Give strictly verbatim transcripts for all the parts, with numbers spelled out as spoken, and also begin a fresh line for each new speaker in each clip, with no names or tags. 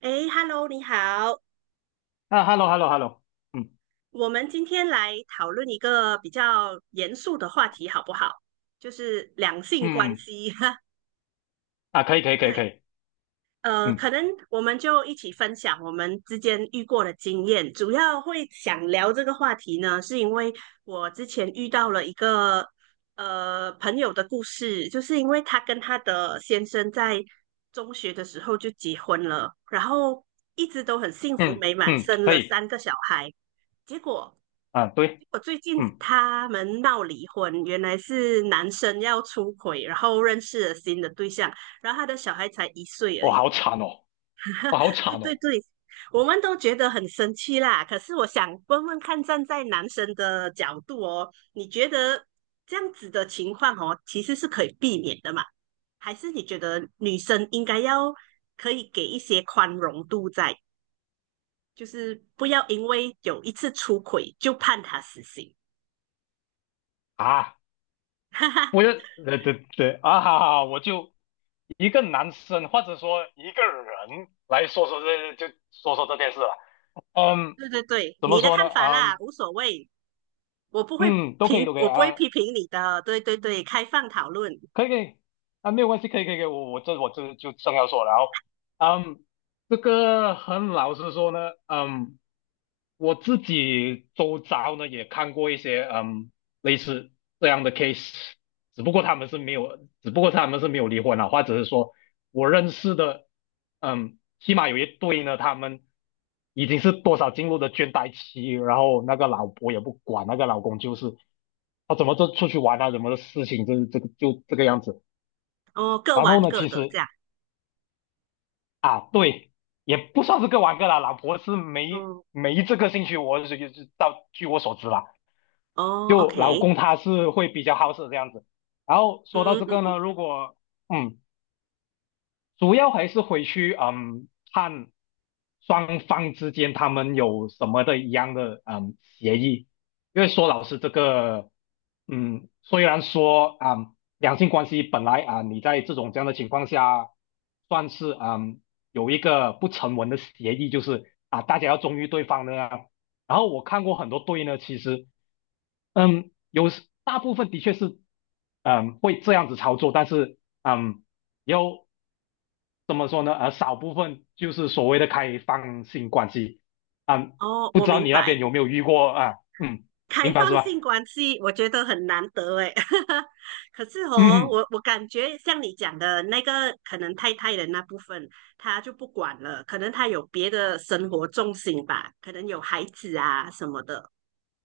哎，Hello，你好，
啊，hello，hello，hello，嗯
我们今天来讨论一个比较严肃的话题，好不好？就是两性
嗯
关
嗯，
系。
啊，可以，可以，可以，可
对，
以，
呃，可
嗯
能我们就一起分享我们之间遇过的经验。主要会想聊这个话题呢，是因为我之前遇到了一个呃朋友的故事，就是因为她跟她的先生在中学的时候就结婚了，然后一直都很幸福
嗯
美满，
嗯，
生
可
了
以，
三个小孩。结果
啊，对，
我最近
嗯，
他们闹离婚，原来是男生要出轨，然后认识了新的对象，然后他的小孩才一岁而
我
已。
好惨哦，我好
对
惨
对
哦，
对，我们都觉得很生气啦。可是我想问问看，站在男生的角度哦，你觉得这样子的情况哦，其实是可以避免的嘛？还是你觉得女生应该要可以给一些宽容度在，就是不要因为有一次出轨就判他死刑？
啊，
哈哈，
我要，对对对，啊，哈哈，我就一个男生或者说一个人来说说这，就说说这件事了，嗯，
对对对，
怎么
你的
说呢，
看法啦，
嗯
无所谓，我不会
嗯，都可以，
评，
都可以
我不会
啊，
批评你的。对对对，开放讨论，
可以，可以，啊，没有关系，可以，可以，可以，我我这我这就正要说了，然后，嗯，这个很老实说呢，嗯。我自己周遭呢也看过一些嗯类似这样的 case，只不过他们是没有，只不过他们是没有离婚啊，或者是说我认识的，嗯，起码有一对呢，他们已经是多少进入的倦怠期，然后那个老婆也不管，那个老公就是他怎么就出去玩啊，怎么的事情就是这个就这个样子。
哦，各
然后
玩
呢，
各
其
的这
实
样。
啊，对。也不算是各玩各啦，老婆是没
哦
没这个兴趣，我是是到据我所知啦。
哦
就老
，OK，
公他是会比较好色这样子。然后
嗯
说到这
嗯
个
嗯，
呢，如果嗯，主要还是回去嗯看双方之间他们有什么的一样的嗯协议，因为说老师这个嗯，虽然说啊、嗯两性关系本来啊、你在这种这样的情况下算是嗯有一个不成文的协议，就是啊大家要忠于对方的啊。然后我看过很多对呢，其实嗯，有时大部分的确是，嗯，会这样子操作，但是，嗯，有怎么说呢？呃，少部分就是所谓的开放性关系，嗯，
哦，
不
我
知道
明
你那
白。
边有没有遇过啊？嗯，
开
明白是
放
吧？
性关系，我觉得很难得诶。可是哦，
嗯嗯
我我感觉像你讲的那个，可能太太的那部分，他就不管了，可能他有别的生活重心吧，可能有孩子啊什么的。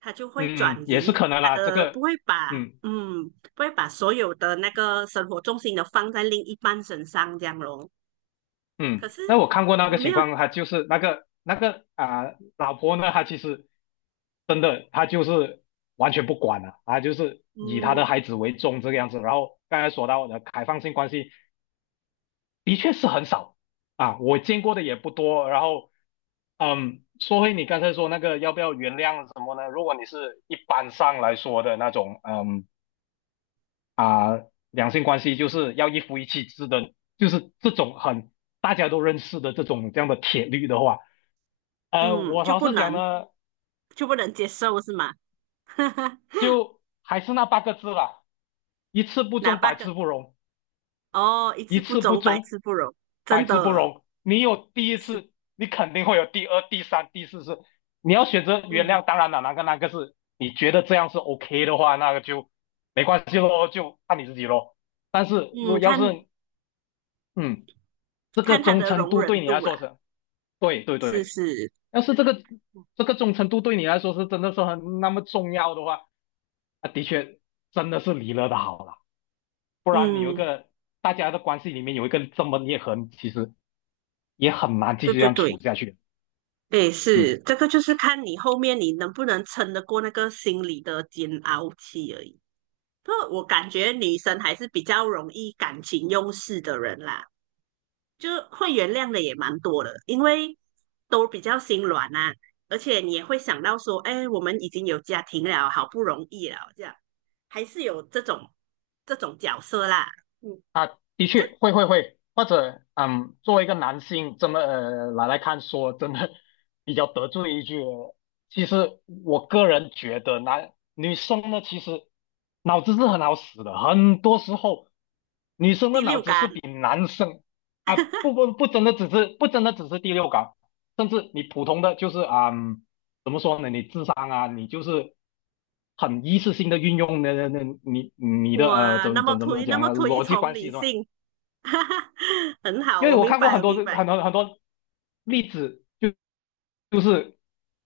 他就会
嗯
转
嗯，也是
移
可能
他
啦，这
的，不
个，
会把
嗯。
嗯，不会把所有的那个生活重心都放在另一半身上这样咯。可
嗯，
是
那我看过那
你
个
有没
情
有
况，他就是那个那个啊、老婆呢，她其实真的，她就是完全不管了，她就是以她的
嗯
孩子为重这个样子。然后刚才说到的开放性关系，的确是很少啊，我见过的也不多。然后，嗯，说回你刚才说那个要不要原谅什么呢？如果你是一般上来说的那种，嗯。啊、两性关系就是要一夫一妻制的，就是这种很大家都认识的这种这样的铁律的话，呃，
嗯
我
就
老
不
实讲
能
呢，
就不能接受是吗？
就还是那八个字啦，一次不
哪
忠，
八
百
个？
次不容；
哦，一
一
次不
次不
忠，百
忠，
次不容，
百
真
次不
的
容。你有第一
是
次，你肯定会有第二、第三、第四次。你要选择原
嗯
谅，当然了，哪个哪个是你觉得这样是 OK 的话，那个就没关系咯，就看你自己咯。但是如果
嗯，
要
看
是嗯。这个
看他
忠
的
诚
容
度
忍
对你来
度啦，
说是，对对
是
对，
是。
要是这个这个忠诚度对你来说是真的是很那么重要的话，啊，的确真的是离了的好了。
嗯，
大家的关系里面有一个这么裂痕，其实也很难继
对
续这
对
样处
对，
下去。
对，
嗯，
是，这个就是看你后面你能不能撑得过那个心理的煎熬期而已。不过我感觉女生还是比较容易感情用事的人啦，就会原谅的也蛮多的，因为都比较心软啊，而且你也会想到说，哎，我们已经有家庭了，好不容易了，这样还是有这种这种角色啦。嗯，
啊，的
这样。
确会会会，或者嗯，作为一个男性这么呃来来看说，真的比较得罪一句哦。其实我个人觉得男女生呢，其实脑子是很好使的，很多时候女生的
第
脑
六
子是
感，
比男生啊，不不不，真的只是不真的只是第六感，甚至你普通的就是啊、嗯怎么说呢？你智商啊，你就是很一次性的运用那那那你你的呃
哇，那
怎
么
怎怎么
推那
讲
么
呢？
推
逻辑
崇
关系
女
是吧？
性，哈哈，很好，
因为
我
我
明
看过
白，
很
我
多
明白，
很多很多例子，就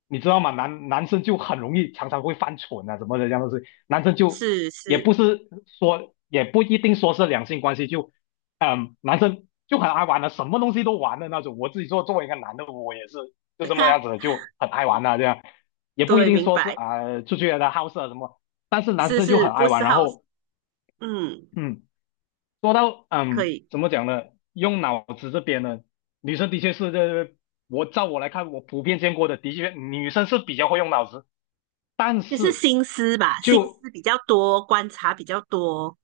你知道吗？男男生就很容易常常会犯蠢啊，什么的这样东西。男生就
是
也
是，
不是说也不一定说是两性关系，就嗯，男生就很爱玩的，什么东西都玩的那种。我自己做作为一个男的，我也是就 这么样
哈，
子的，就很爱玩啊，这样也不一
对，
定
明
说是
白，
啊、呃出去的好色啊什么，但是男
是
生就
是，
很
不
爱玩。
是
然
好，
后
嗯，
嗯，说到
可
嗯
以。
怎么讲呢？用脑子这边呢，女生的确是这。我照我来看，我普遍见过的，的确女生是比较会用脑子，但
就是
是
心思吧，心
就
思比较多，观察比较多。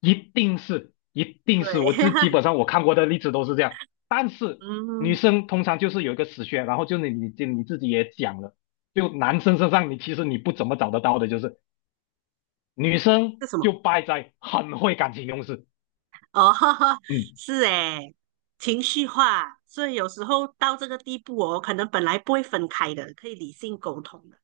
一定是一
对，
定是我这基 本上我看过的例子都是这样，但是女
嗯，
生通常就是有一个死穴，然后就是你你就你自己也讲了，就男生身上你其实你不怎么找得到的，就是女生
是什么？
就败在很会感情用事，
哦，
嗯，
是诶，情绪化，所以有时候到这个地步哦，可能本来不会分开的，可以理性沟通的，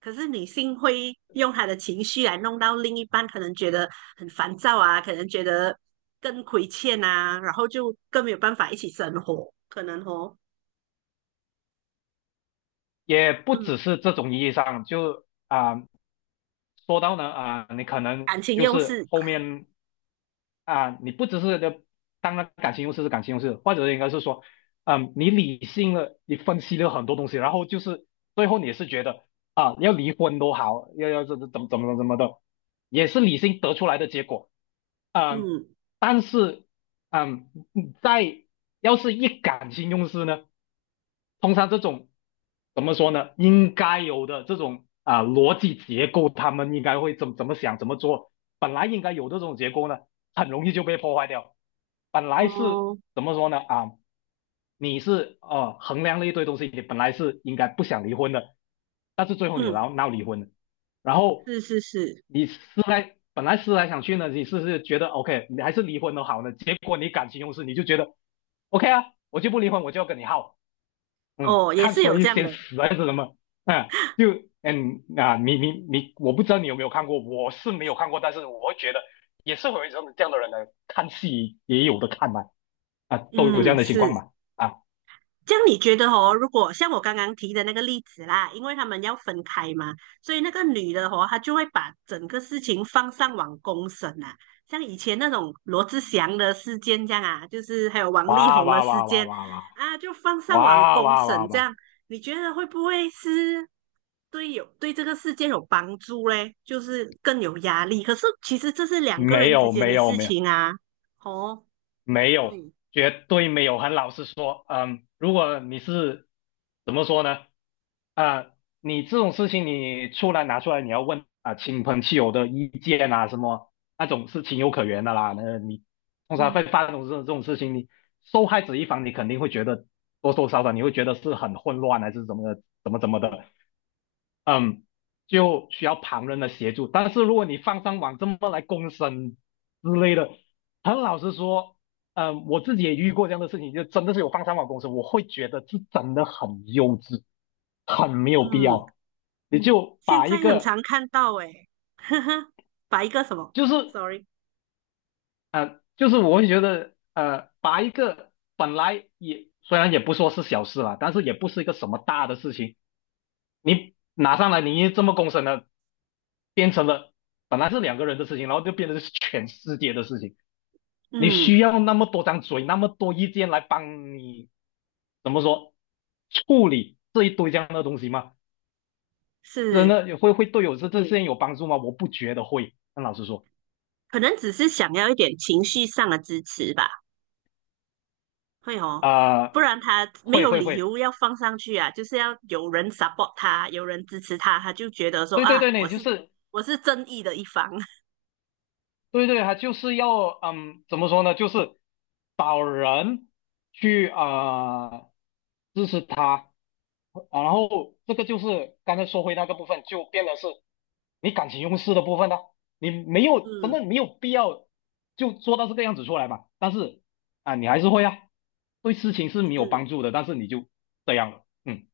可是女性会用她的情绪来弄到另一半，可能觉得很烦躁啊，可能觉得更亏欠啊，然后就更没有办法一起生活，可能哦，
也不只
嗯，
是这种意义上，就啊、呃说到呢啊、你可能
感情
就
用
是
事，
后面啊、你不只是当然感情用事是感情用事，或者应该是说，嗯，你理性了，你分析了很多东西，然后就是最后你是觉得啊、要离婚都好，要要怎怎怎么怎么怎么的，也是理性得出来的结果，嗯，
嗯，
但是嗯，在要是一感情用事呢？通常这种怎么说呢？应该有的这种啊、逻辑结构，他们应该会怎怎么想、怎么做？本来应该有的这种结构呢，很容易就被破坏掉。本来是
哦，
怎么说呢？啊，你是呃衡量了一堆东西，你本来是应该不想离婚的，但是最后你
嗯，
闹闹离婚了，然后
是是是。
你思来本来思来想去呢，你是是觉得 OK，你还是离婚都好呢，结果你感情用事，你就觉得 OK 啊，我就不离婚，我就要跟你耗。嗯，
哦，也
看
是
说
有
一
这样
些
的，
死还是什么？嗯，就嗯啊，你你你，我不知道你有没有看过，我是没有看过，但是我觉得也是会有这种这样的人来看戏也有的看嘛，啊，都有这样
嗯，
的情
是。
况嘛，啊，
这样你觉得哦，如果像我刚刚提的那个例子啦，因为他们要分开嘛，所以那个女的哦，她就会把整个事情放上网公审啊，像以前那种罗志祥的事件这样啊，就是还有王力
哇
宏的
哇
事
哇哇
件
哇哇
啊，就放上网
哇
公
哇哇
审这
哇，
样，你觉得会不会是对有对这个事件有帮助嘞？就是更有压力，可是其实这是两个
没
人之
有
间
没
的
有
事
没有，
情啊，哦，
没有，
对。
绝对没有。很老实说，嗯，如果你是怎么说呢？啊、你这种事情你出来拿出来，你要问啊、亲朋戚友的意见啊，什么那种是情有可原的啦。那你通常会
嗯
发生这种这种事情，你受害者一方你肯定会觉得多多少少你会觉得是很混乱啊还是怎么的，怎么怎么
嗯
的。嗯，就需要旁人的协助。但是如果你放上网这么来公审之类的，很老实说，嗯，我自己也遇过这样的事情，就真的是有放上网公审，我会觉得是真的很幼稚，很没有必
嗯，
要。你嗯就
现
把一
在很
个，
常看到诶，呵呵，把一个什么
就是
，sorry，
就是，我会觉得，呃，把一个本来也虽然也不说是小事啦，但是也不是一个什么大的事情。你拿上来，你这么公审了，变成了本来是两个人的事情，然后就变成是全世界的事情。你
嗯，
需要那么多张嘴，那么多意见来帮你怎么说处理这一堆这样的东西吗？真
是，
的会会对我这这些有帮助吗？我不觉得会。那老师说，
可能只是想要一点情绪上的支持吧，会哦，
啊、
不
呃
然他没
会
有
会
理
会，
由要放上去啊，就是要有人 support 他，有人支持他，他就觉得说
对对
啊，
对，
我
你就
是
是
我是正义的一方，
对对，他就是要嗯，怎么说呢？就是找人去啊、呃支持他，啊然后这个就是刚才说回那个部分，就变得是你感情用事的部分呢，你没 有真
嗯，
的没有必要就做到这个样子出来嘛。但是啊、你还是会啊，对事情是没有
是
帮助的，但是你就这样了，嗯，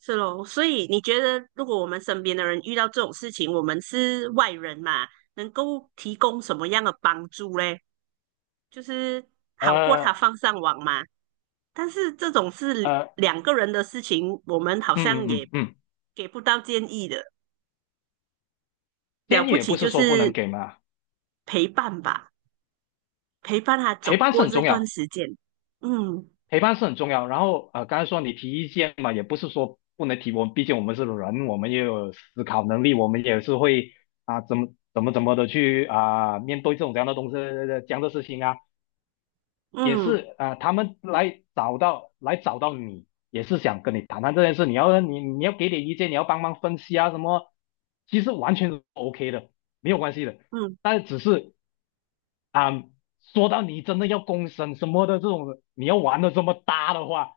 是咯，所以你觉得如果我们身边的人遇到这种事情，我们是外人嘛，能够提供什么样的帮助嘞？就是好过他
呃
放上网嘛。但是这种是
呃，
两个人的事情，我们好
嗯
像
嗯
也
嗯嗯，
给不到建议的。了
建议
不
也
起
不是
就
说不能
是
给嘛，
陪伴吧，陪伴他
陪
走
伴是
过
很
这
重
段
要。
时间。嗯
陪伴是很重要。然后呃，刚才说你提意见嘛，也不是说不能提，我们毕竟我们是人，我们也有思考能力，我们也是会啊、怎么怎么怎么的去啊、面对这种这样的东西这样的事情啊，也
嗯
是啊、他们来找到来找到你，也是想跟你谈谈这件事，你要你你要给点意见，你要帮忙分析啊什么，其实完全 OK 的，没有关系的。
嗯，
但是只是啊、说到你真的要公审什么的这种，你要玩的这么大的话，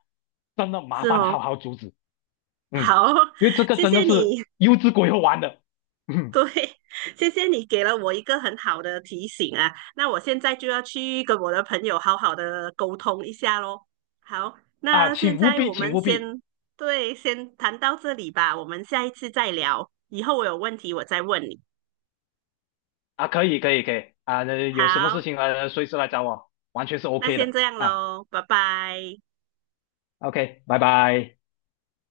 真的麻
是
烦好
哦。
好阻止，嗯，
好，
因为这 个
谢
真的
谢
是
你。
幼稚鬼会玩的，嗯
对，谢谢你给了我一个很好的提醒啊，那我现在就要去跟我的朋友好好的沟通一下喽。好，
啊，
那现
请务
在
必，
我
请
们
务必
先，对，先谈到这里吧，我们下一次再聊，以后我有问题我再问你。
啊，可以，可以，可以啊，呃有什么事
好，
情呃随时来找我，完全是
那
OK
先
的
这样
啊
喽，拜拜。
，OK，拜拜。